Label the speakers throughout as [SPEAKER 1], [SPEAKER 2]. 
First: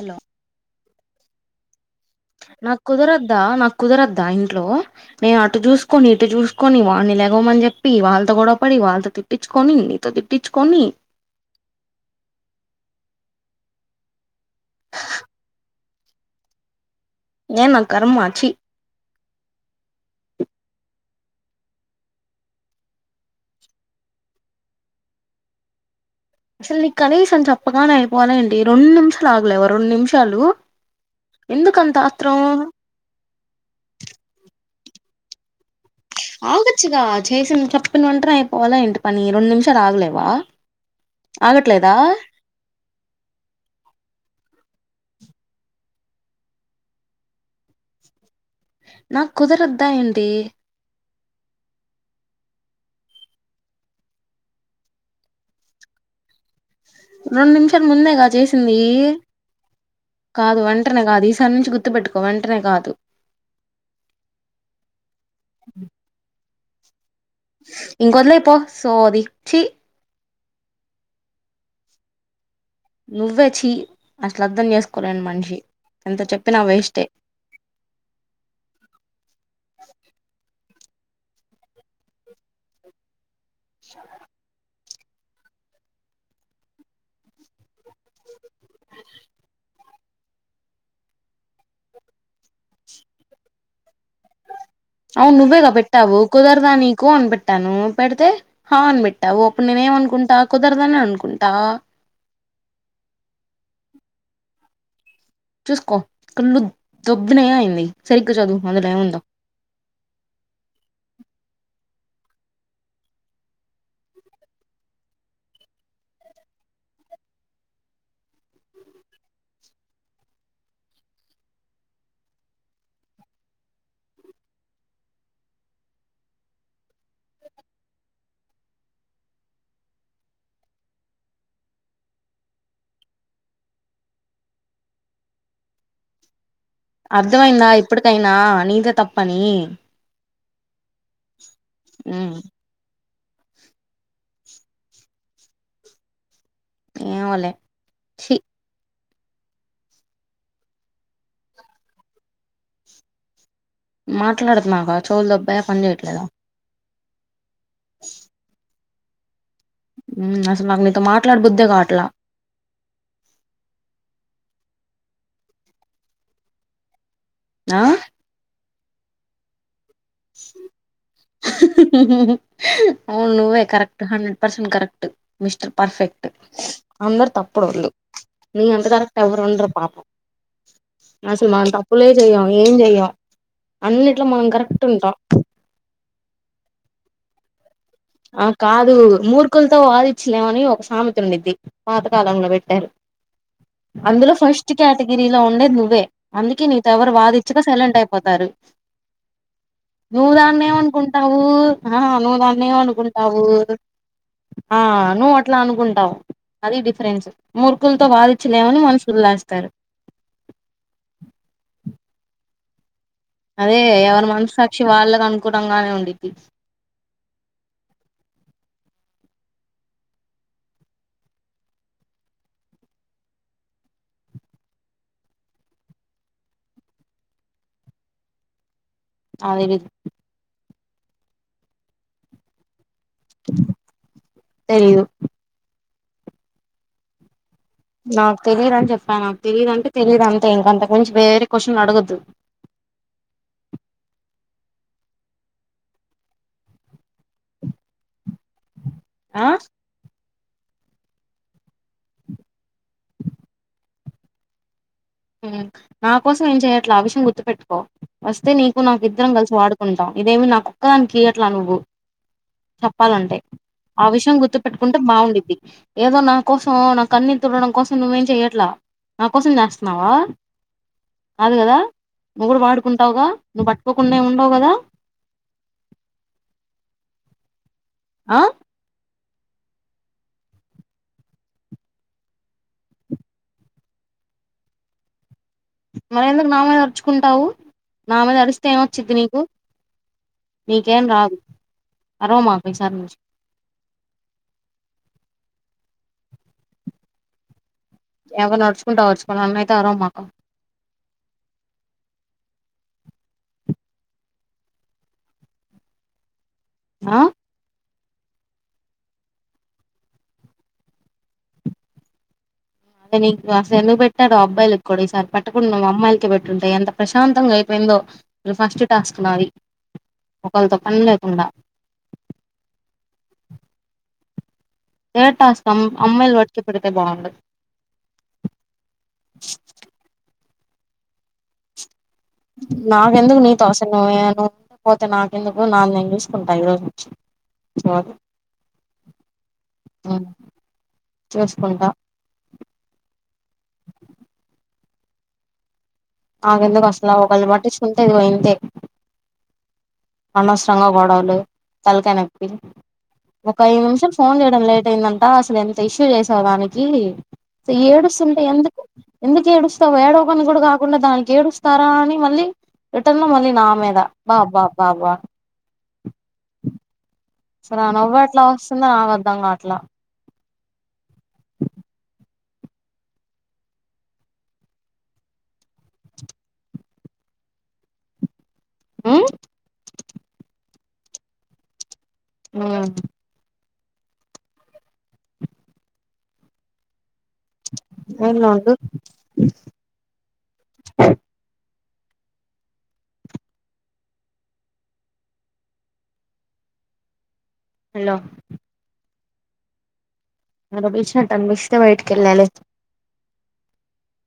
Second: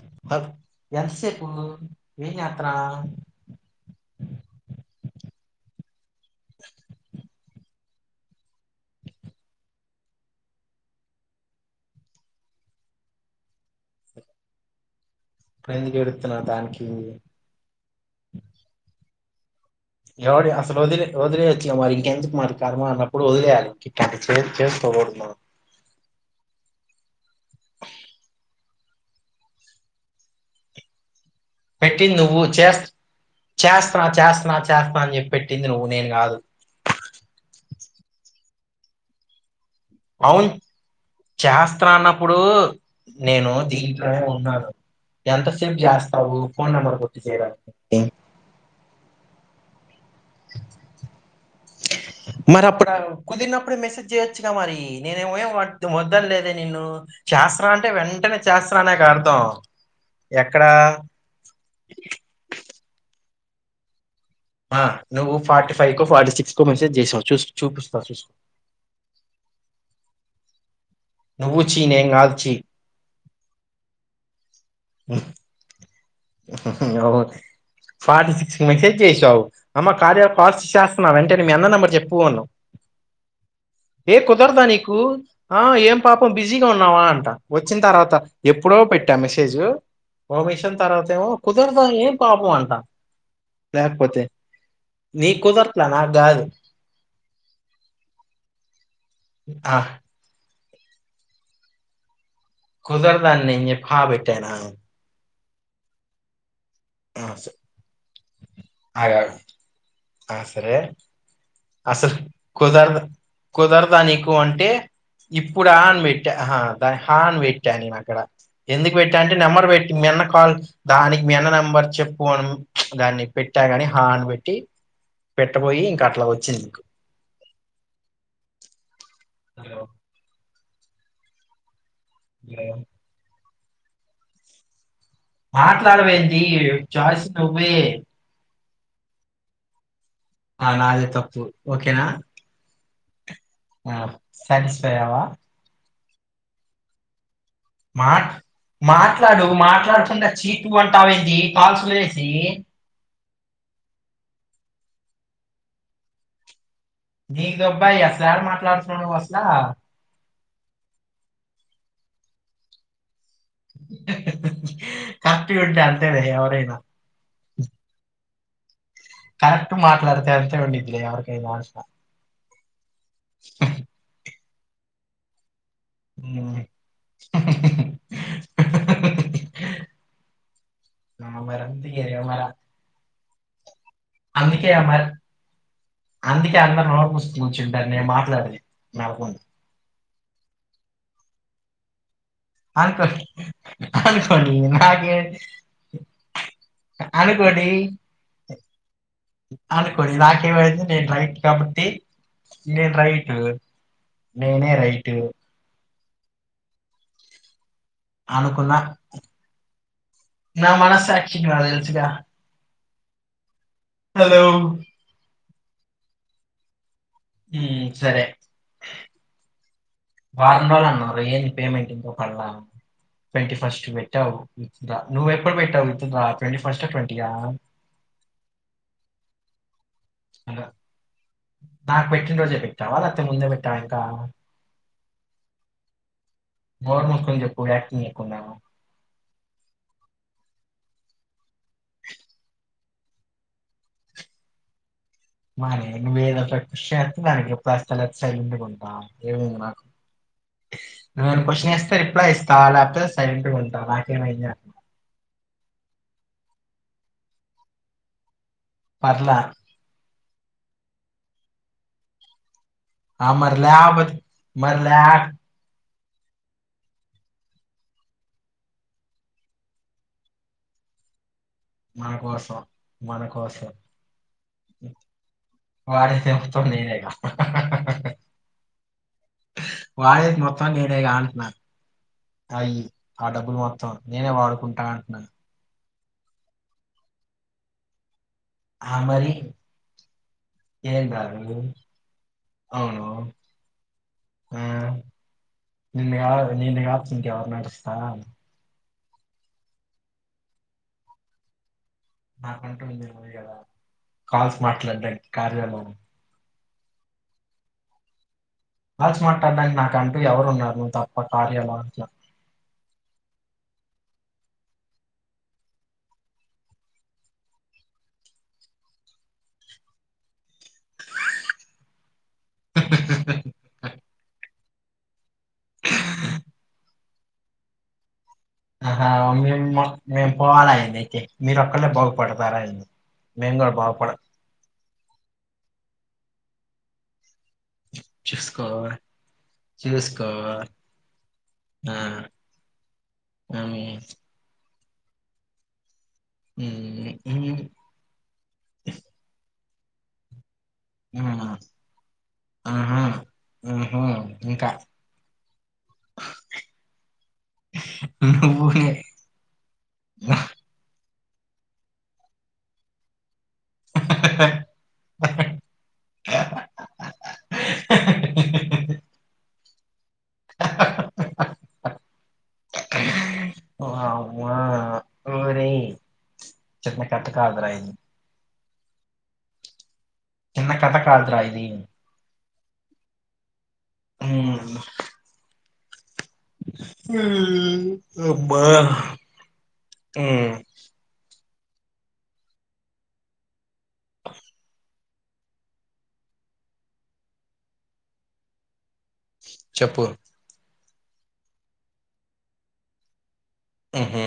[SPEAKER 1] Hello
[SPEAKER 2] కద్ ఎంత సేపు
[SPEAKER 1] నా కుదరద్దా నాకు కుదరద్దా ఇంట్లో నేను అటు జూస్ సుకొని ఇటు చూసుకొని వాడిని లేెగమని చెప్పి వాళ్ళతో గొడపడి వాళ్ళతో తిట్టిచ్చుకొని నీతో తిట్టిచ్చుకొని
[SPEAKER 2] ఇప్పుడు ఎందుకు ఏడుతున్నావ్ దానికి
[SPEAKER 1] ఏ నా కర్మా చి
[SPEAKER 2] ఎవడె అసలు వదిలే వదిలేయొచ్చుగా మరి ఇంకెందుకు మరి కర్మ అన్నప్పుడు వదిలేయాలి [unintelligible] కూర్మా
[SPEAKER 1] మళ్లీ కనీసం చెప్పగానే ఎళ్లిపోవాల ఏంటి రెండు నిమిషాలు ఆగలేవా రెండు నిమిషాలు ఎందుకంత
[SPEAKER 2] పెట్టింది
[SPEAKER 1] ఆత్రం
[SPEAKER 2] నువ్వు చేస్ చేస్తున్నా చేస్తన్నా చేస్తన్నా అని జెప్పి పెట్టింది నువ్వు నేను కాదు
[SPEAKER 1] ఆగొచ్చుగా చేసిన చెప్పిన వెంటనే అయిపోవాలా ఏంటి పని రెండు నిమిషాలు ఆగలేవా
[SPEAKER 2] చేస్తాన్న
[SPEAKER 1] ఆగట్లేదా
[SPEAKER 2] అన్నప్పుడు నేను దీంట్లోనే ఉన్నాను ఎంత సేపు జేస్తావు ఫోన్ నంబర్ కొట్టి చేయడానికి
[SPEAKER 1] నాక్ కుదరద్దా ఏంది
[SPEAKER 2] మరి అప్పుడు కుదిరినప్పుడే మెసేజ్ చేయొచ్చుగా మరి నేనేమమి వద్దన లేదె నేను
[SPEAKER 1] రెండు
[SPEAKER 2] చేస్తన్న
[SPEAKER 1] నిమిషాల
[SPEAKER 2] అంటే
[SPEAKER 1] ముందేగా
[SPEAKER 2] వెంటనే
[SPEAKER 1] చేసింది
[SPEAKER 2] చేస్త్ర అనేక అర్దం
[SPEAKER 1] కాదు వెంటనే కాదు ఈసారి నుంచి గుర్తుపెట్టుకో వెంటనే కాదు
[SPEAKER 2] మా నువ్వు ఫార్టీ ఫైవ్ కొ ఫార్టీ సిక్స్ కో మెసేజ్ జేసావ్
[SPEAKER 1] ఇంకవొదిలేయ్ పో సోది చీ
[SPEAKER 2] నువ్వు ఛీ నేను గాదు ఛీ
[SPEAKER 1] నువ్వే ఛీ అసలు అర్దం చేసుకోలేని మనిషి ఎంత చెప్పినా వేస్టే
[SPEAKER 2] ఓ ఫార్టీ సిక్సి మెసజ్ చేసావ్ అమ్మ కార్యా చేస్తన్నా అంటే మీ అన్న నంబర్ చెప్పుు అన్నావ్ ఎ కుదరదా నీ కు ఆ ఏం పాపం బిజీగా ఉన్నావా అంట వచ్చిన తర్వాత ఎప్పుడో పెట్టా మెసేజ్ ఓమెషన్ తర్వాతెమో కుదరదా ఏం పాపం అంటా ల
[SPEAKER 1] అవును నువ్వేగా
[SPEAKER 2] నాకు
[SPEAKER 1] పెట్టావు
[SPEAKER 2] కాదు
[SPEAKER 1] కుదరదా నీకో అని పెట్టాను పెడితే హా అని పెట్టావు అప్పుడు
[SPEAKER 2] ఆ
[SPEAKER 1] నేనే అనుకుంటా కుదరదని అనుకుంటా
[SPEAKER 2] కుదరద ని చెప్పి హ పెట్టానా
[SPEAKER 1] చూసుకో కళ్లు
[SPEAKER 2] ఆ స
[SPEAKER 1] దొబ్బినాయ ఎంది సరిగ్గ జదూ అందులో ఏముందో
[SPEAKER 2] ఆగా- ఆ సరే అసలు కుదరదు కుదరద నికు అంటే ఇప్పుడు ఆ అని పెట్టా ఆహా దా హా అని పెట్టాను నేను అక్కడ ఎందుకు పెట్ట అంటే నెంబర్ పెట్టి మీ అన్న కాల్ దానికి మీన్న నెంబర్ చెప్పు అన్ దాన్ని పె పెట్టాగాని హా అని పెట్టి పెట్టబోయి ఇంక అట్లా వచ్చింది మీకు హలో [unintelligible] మాట్లాడవేంది
[SPEAKER 1] అర్ధమయిందా ఇప్పటికైనా నీదే తప్పని
[SPEAKER 2] ఆ నాదే తప్పు ఓకేనా
[SPEAKER 1] ఉమ్
[SPEAKER 2] ఆ సాటిస్ఫైయ్యవా
[SPEAKER 1] ఏమో లే
[SPEAKER 2] మాట్ మాట్ మాట్లాడు మాట్లాడుతుంట చీ తు అంటావేంది కాల్స్ లేసి
[SPEAKER 1] మాట్లాడుతున్నాగా చోవులు దొబ్బాయ పని చేయట్లేదా
[SPEAKER 2] నీకు దొబ్బాయ అసలాడ మాట్లాడుతున్నా నువ్వు అసలా
[SPEAKER 1] ఉమ్ అసలు నాకు నీతో మాట్లాడ బుద్దేగావాట్లా
[SPEAKER 2] కప్పిగా ఉంటే అంతేలే ఎవరైనా
[SPEAKER 1] ఆ
[SPEAKER 2] కరక్ అంటున్నా.
[SPEAKER 1] అవును నువ్వే కరెక్ట్ హన్ పర్సన్ కరెక్ట్ మిస్టర్ పర్ఫెక్ట్
[SPEAKER 2] హ్మ్.
[SPEAKER 1] అందరు తప్పుడోళ్ళు నీ అంత కరెక్ట్ ఎవరు ఉండరు పాపం
[SPEAKER 2] ఆ!
[SPEAKER 1] అసలు మనం
[SPEAKER 2] మరందుకే
[SPEAKER 1] తప్పులే
[SPEAKER 2] మర
[SPEAKER 1] చెయ్యం ఏం చెయ్యం అన్నిట్లో మనం కరె
[SPEAKER 2] అందుకే మరి అందుకే అందరు నోరుముసి కూర్చు
[SPEAKER 1] ఆ కాదు మూర్ఖులతో వాదిచ్చలేమని ఒక సామెత ఉండిద్ది పాత కాాలంలో పెట్టారు
[SPEAKER 2] అనుకో
[SPEAKER 1] అందులో
[SPEAKER 2] అనుకోండి
[SPEAKER 1] ఫస్ట్
[SPEAKER 2] నాకే
[SPEAKER 1] కేటగిరీలో ఉండేది నువ్వే అందుకే నీతో ఎవరు వాదించ్చకా
[SPEAKER 2] అనుకోండి
[SPEAKER 1] సైలెంట్ అయిపోతారు
[SPEAKER 2] అనుకోండి
[SPEAKER 1] నువ్
[SPEAKER 2] నాకేమైంది నేను
[SPEAKER 1] దాన్నేమనుకుంటావు
[SPEAKER 2] రైట్ కాబట్టి
[SPEAKER 1] ఆహ్ నువు దాన్నేమను
[SPEAKER 2] నేను రైటు.
[SPEAKER 1] కుంటావు
[SPEAKER 2] నేనే
[SPEAKER 1] ఆ
[SPEAKER 2] రైటు
[SPEAKER 1] నువ్వు అట్లా అనుకుంటావు అది డిఫరెన్స్ ముర్ తింతో
[SPEAKER 2] అనుకున్నా.
[SPEAKER 1] వాధించలేమని మనుషు లేస్తారు
[SPEAKER 2] నా మనస్సాక్షికి నాకు తెలుసుగా.
[SPEAKER 1] అదే ఎవరి
[SPEAKER 2] హలో!
[SPEAKER 1] మనసక్షి వాళ్ళకి అనుకోలంగానే ఉండిది
[SPEAKER 2] ఉం సరే వారం రోజు అన్నారు ఏది పేమెంట్ ఇంకా పడాల ట్వంటీ ఫస్ట్ పెట్టావు విత్ డ్రా నువ్వ ఎప్పుడు పెట్టావు withdraw twenty first twenty yeah
[SPEAKER 1] అది వి
[SPEAKER 2] అద నాకు పెట్టినరోజె పె ఎవరా అత్త ముందే పెట్టా వా ఇంకా
[SPEAKER 1] తెలీదు
[SPEAKER 2] నోరు ముసుకొని చెప్పు యాక్టింగ్
[SPEAKER 1] నాకు
[SPEAKER 2] లేకుండా
[SPEAKER 1] తెలియ దనిచెప్పాన తెలిదంటే తెలీయదు అంతే ఇంక అంతకు మించి వేరే క్వశ్చన్ అడగద్దు
[SPEAKER 2] [unintelligible] పర్ఫ్యూమ్
[SPEAKER 1] ఆ
[SPEAKER 2] నాక్ నేను కొశెన్ ఏస్తే రిప్లై ఇస్తా లేపోతే సైలెంట్ గా ఉంటా నాకే మయింది.
[SPEAKER 1] మ్ నా కోసం ఏం చెయ్యట్లే ఆ విషయం గుర్తుపెట్టుకో వస్ తే నీకు నాకు ఇద్దరం
[SPEAKER 2] పర్లా
[SPEAKER 1] కలిసి వాడుకుంటాం ఇదేమినాకు ఒక్కదానికి ఇయ్యట్లా నువ్వు
[SPEAKER 2] ఆ
[SPEAKER 1] చెప్పాలంటే
[SPEAKER 2] మరి
[SPEAKER 1] ఆ
[SPEAKER 2] లేకపోతే
[SPEAKER 1] విషయం గుర్తు
[SPEAKER 2] మరి
[SPEAKER 1] పెట్టుకుంటే
[SPEAKER 2] లే
[SPEAKER 1] బావుండుద్ది. ఏదో నా కోసం నా కన్నీల్ తుడవడం కోసం నువ్వేం చెయ్యట్లా నా కోసం చెేస్ ఉన్నావా? కాదు కదా
[SPEAKER 2] మన
[SPEAKER 1] నువ్వు
[SPEAKER 2] కోసం
[SPEAKER 1] కూడా
[SPEAKER 2] మన
[SPEAKER 1] వాడుకుంటావుగా నువ్వు పట్ట్కోకుండా ఏమి ఉండవు కదా?
[SPEAKER 2] వాడేసేత్తోడ్ నేనేగా
[SPEAKER 1] ఆ
[SPEAKER 2] వాడే మొత్తం నేనే గా అంటున్నా? అయ్ ఆ డబ్బులు మొత్తం నేనే వాడుకుంటా అట్నా?
[SPEAKER 1] మరి ఎందుకు నా మీద అరుచుకుంటావు నా మీద అరిస్తే ఏమి
[SPEAKER 2] ఆ
[SPEAKER 1] వచ్చిది
[SPEAKER 2] మరి
[SPEAKER 1] నీకు?
[SPEAKER 2] ఏం
[SPEAKER 1] నీకేం
[SPEAKER 2] కాదు
[SPEAKER 1] రాదు అరవ మాకు ఈసారి
[SPEAKER 2] అవును
[SPEAKER 1] నుంచి
[SPEAKER 2] ఆ నిన్ను కాదు నిన్ను కాకపోతే ఇంక ఎవరిని అరు
[SPEAKER 1] ఏవర్ని అర్చుకుంటావో అర్చుకో నన్నయితే అరవమాక
[SPEAKER 2] కరెంట్ ఉండేయ్యేది కదా కాల్స్ మాట్లాడ్డానికి కార్యము నువ్
[SPEAKER 1] ఆ
[SPEAKER 2] కాల్స్ మాట్లాడ్డానికి నాకు అంటూ ఎవరున్నారు నువ్వు తప్ప కార్యాలో అంట్నా
[SPEAKER 1] అదే నీకు అసలు ఎందుకుపెట్టారో అబ్బాయిలకి కూడా ఈసారి పెట్టకుండా నువ్ అమ్మాయిల పెట్టుంటే ఎంత ప్రశాంతంగా అయిపోయి దో ఫస్ట్ టాస్క్ నాది ఒకళ్తో పని లేకుండా
[SPEAKER 2] [unintelligible]
[SPEAKER 1] ఏ టాస్కు అమ్ అమ్మాయిలు పడితే బాగుండు
[SPEAKER 2] ఆహా మేము మేము పోవాల ఏంది అయితే మీరొక్కల్లే బాగు
[SPEAKER 1] నాకు ఎందుకు నీతో అవసరం నువ్వు ఏ పోతే నాకెందుకు నాది నేన్ చూస్కుంటా ఈ రోజ్ నుంచి చూడు
[SPEAKER 2] చూస్కో చూస్కో
[SPEAKER 1] చూస్కుంటా
[SPEAKER 2] మమ్మీ
[SPEAKER 1] నాకు ఎందుకు
[SPEAKER 2] ఉమ్
[SPEAKER 1] అసలా ఒకళ్ళు
[SPEAKER 2] ఉమ్
[SPEAKER 1] బట్టిచ్చికుంటే ఇదిగో ఇంతే అనస్
[SPEAKER 2] ఆ
[SPEAKER 1] గొడవలు తలకాయ నెప్పి
[SPEAKER 2] ఆహా
[SPEAKER 1] ఒక ఐదు
[SPEAKER 2] ఆహా
[SPEAKER 1] నిమిషాలు ఫోన్ చేయడం
[SPEAKER 2] ఇంకా
[SPEAKER 1] లేట్ అయిందంట అసలు ఎంత ఇష్యూ చేసావ్ దానికి ఏడు స్తుంటే ఎందుకు
[SPEAKER 2] నువ్వునే
[SPEAKER 1] ఎందుకు ఏడుస్తావ్ ఏడవకు అని కూడా కా దానికి ఏడుస్తారా అని మళ్ళీ రిటర్న్ లో మళ్ళీ నా మీద బా బా బా బా
[SPEAKER 2] [unintelligible]
[SPEAKER 1] సర ఆ నవ్వు ఎట్లా వస్తుందో నాకు అర్థం కావట్లా? [unintelligible]
[SPEAKER 2] అమ్మ ఓరేయ్ చిన్న కథ కాదురా ఇద్
[SPEAKER 1] హ్మ్
[SPEAKER 2] చిన్న కథ కాద్రా ఇది
[SPEAKER 1] ఉమ్
[SPEAKER 2] ఏం కాదులే
[SPEAKER 1] లైన్ లో
[SPEAKER 2] అబ్బా
[SPEAKER 1] ఉండు
[SPEAKER 2] మ్ [unintelligible]
[SPEAKER 1] హలో
[SPEAKER 2] చెప్పు
[SPEAKER 1] ఎవరో బిల్చినట్టన్పిస్తే బైట్కి వెళ్ళాలే.
[SPEAKER 2] ఊహు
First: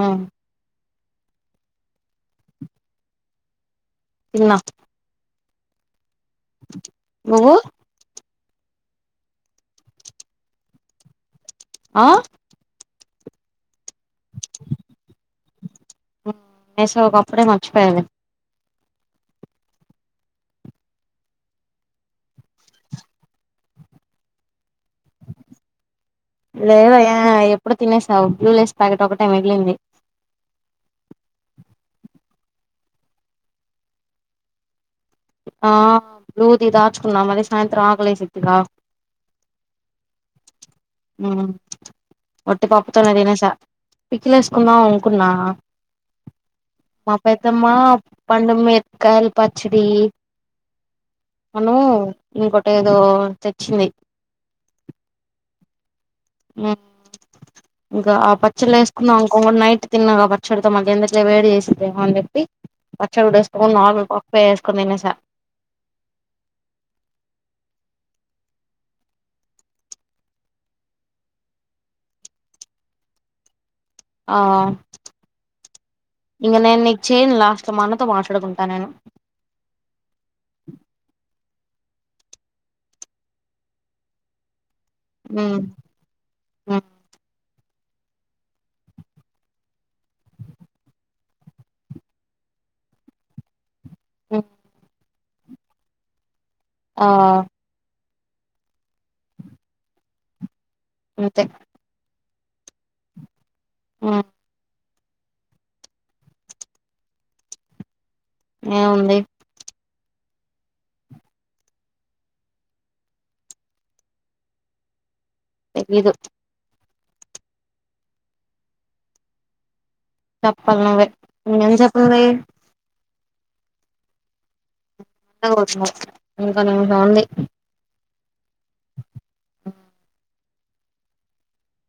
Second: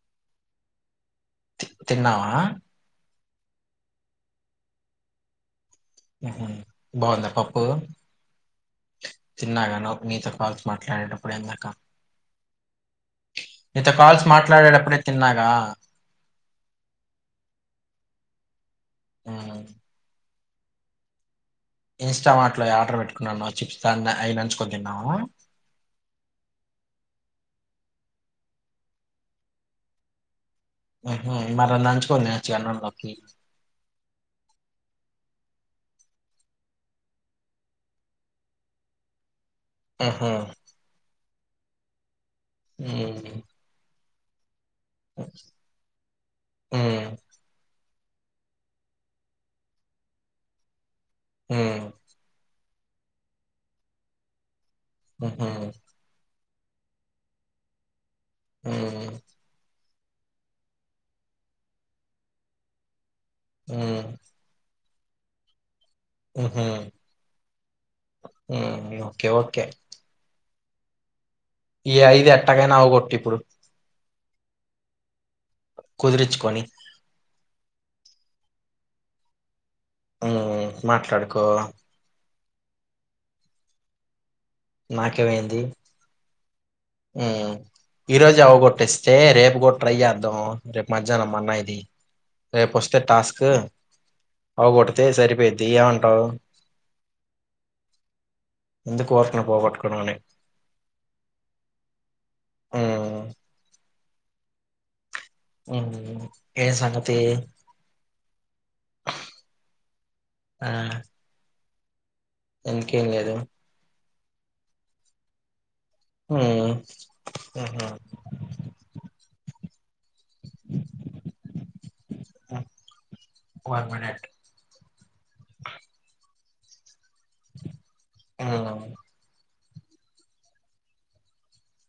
[SPEAKER 1] ఉమ్
[SPEAKER 2] త్ తిన్నావా?
[SPEAKER 1] తిన్నా
[SPEAKER 2] బాగుందా
[SPEAKER 1] నువ్వు
[SPEAKER 2] పప్పు తిన్నాగాని మీతో కాల్స్ మాట్లాడేటప్పుడే ఇందాక
[SPEAKER 1] ఆ
[SPEAKER 2] నీతో కాల్స్ మాట్లాడేటప్పుడే తిన్నాగా
[SPEAKER 1] సో ఒకప్పుడే మర్చిపోయాలే
[SPEAKER 2] ఉమ్ ఇన్స్టమార్ట్ లో ఆర్డర్ బెట్టుకున్నాను చిప్స్ అయి నల్చుకొని
[SPEAKER 1] లేదయ్యా ఎప్ ఎప్పుడు తినేసావు బ్లూ లేస్ ప్యాకెట్ ఒకటే మిగిలింది
[SPEAKER 2] హుహూ మరి నంచుకొని తినొచ్చుగా అన్నం లోకి
[SPEAKER 1] ఆ బ్లూది దాచుకున్నా మరి సాయంత్రం ఆకలేసిద్దిగా
[SPEAKER 2] ఉమ్
[SPEAKER 1] ఆ వట్టి పప్పు తోనే
[SPEAKER 2] హ్మ్.
[SPEAKER 1] తినేసా పికిల్ యేస్ కుందాం అనుకున్నా
[SPEAKER 2] హ్మ్.
[SPEAKER 1] మా పెద్దమ్మా పండు మిరపకాయల పచ్చడి అను
[SPEAKER 2] హ్మ్.
[SPEAKER 1] ఇంకో టేదో తెచ్చింది
[SPEAKER 2] ఉమ్ హు
[SPEAKER 1] ఉమ్ ఇంకా ఆ పచ్చళ్ళ వేసుకున్నా
[SPEAKER 2] హ్మ్.
[SPEAKER 1] అనుకో నైట్ తిన్నగా పచ్చడితో మళ్ళి ఎందుకులే వేడి చేసిందేమో అని చెప్పి పచ్చడి గూడా యేసుకోకుండా నార్మల్
[SPEAKER 2] హ్మ్.
[SPEAKER 1] పప్పే యేసుకొని తినేసా
[SPEAKER 2] ఉమ్ హూ ఉమ్ ఓకే ఓకే ఈ ఐదు ఎట్టాగైనా అవగొట్టు ఇప్పుడు
[SPEAKER 1] ఆ ఇంగ
[SPEAKER 2] కుదిరిచ్చుకొని.
[SPEAKER 1] నేను నీకు చెయ్యను లాస్ట్ మా అన్నతో మాట్లాడుకుంటా నేను
[SPEAKER 2] ఉమ్ మాట్లాడుకో నాకేమైంది ఉమ్ ఈ రోజేె అవ్వ గొటేస్తే రేపు గూడా ట్రై జేద్దాం రేపు మధ్యాహ్నం మా అన్నయ్యది రేపొస్తే టాస్క్ అవ్వ గొడితే సరిపోయిద్ది ఏమంటావు
[SPEAKER 1] ఆ
[SPEAKER 2] ఎందుకు ఊరికినే పోగొట్టుకోవడం అని
[SPEAKER 1] అంతే
[SPEAKER 2] ఉమ్
[SPEAKER 1] ఉమ్
[SPEAKER 2] ఉమ్ ఏ సంగతీ
[SPEAKER 1] ఏం ఉంది
[SPEAKER 2] ఆ ఇంకేమ్ లేదు
[SPEAKER 1] తెలీదు
[SPEAKER 2] ఉమ్ హుహూ
[SPEAKER 1] చెప్పాలి నువ్వే ఇంగ ఎంతసేపుంది
[SPEAKER 2] వన్ మినేట్
[SPEAKER 1] అతున్నా ఇంకాాంది [unintelligible]
[SPEAKER 2] ఉమ్
[SPEAKER 1] ఆ [unintelligible]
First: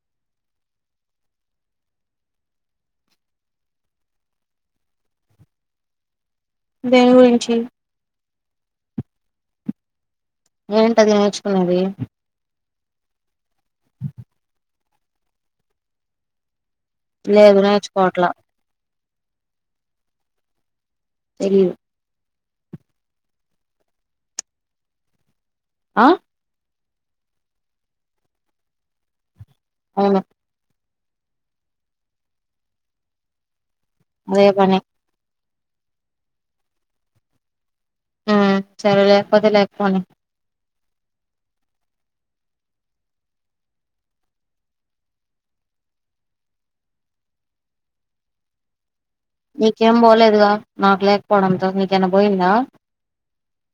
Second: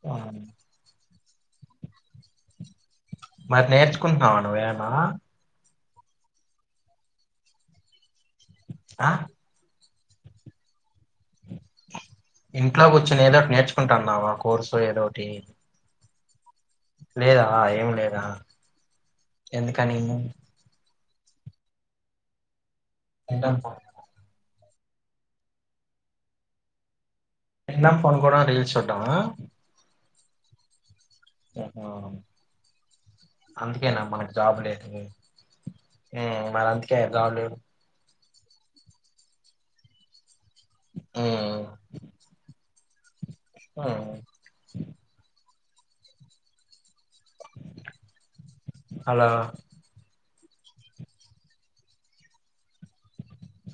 [SPEAKER 2] వహాన్ [unintelligible] మరి నేర్చుకుంటున్నావా నువ్వేనా
[SPEAKER 1] దేనిగురించి
[SPEAKER 2] ఆ
[SPEAKER 1] ఏంటది నేర్చుకునేదీ
[SPEAKER 2] ఇంట్లో కూర్చొని ఏదోటి నేర్చుకుంటున్నావా కోర్సో ఏదోటీ లేదా
[SPEAKER 1] లేదు
[SPEAKER 2] ఏం లేదా
[SPEAKER 1] నేర్చుకోవట్లా
[SPEAKER 2] ఎందుకనీ
[SPEAKER 1] తెలీదు
[SPEAKER 2] తిండం ఫోన్ చూడ్డం
[SPEAKER 1] ఆ
[SPEAKER 2] తిండం పడుకోవడం రీల్స్ చూడటమా
[SPEAKER 1] అవును
[SPEAKER 2] అహ అందుకేనా మనకు
[SPEAKER 1] అదే
[SPEAKER 2] జాబు
[SPEAKER 1] పని
[SPEAKER 2] లేదూ ఊ మరీ అందుకే జాబులేదు
[SPEAKER 1] ఆ సరేలే లేకపోతే లేకపోనీ
[SPEAKER 2] ఊ ఉ అలా
[SPEAKER 1] నీకేం పోలేదుగా నాకు లేకపోవడంతో నీకేమన్నా పోయిందా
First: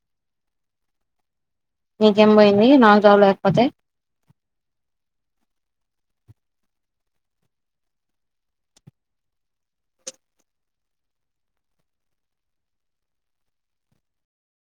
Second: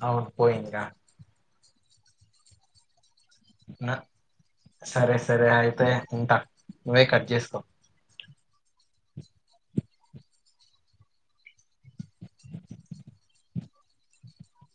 [SPEAKER 2] అవును పోయిందిగా
[SPEAKER 1] నీకేం పోయింది నాకు జాబ్ లే
[SPEAKER 2] నా సరే సరే అయితే ఉంటా నువ్వే కట్ చేసుకో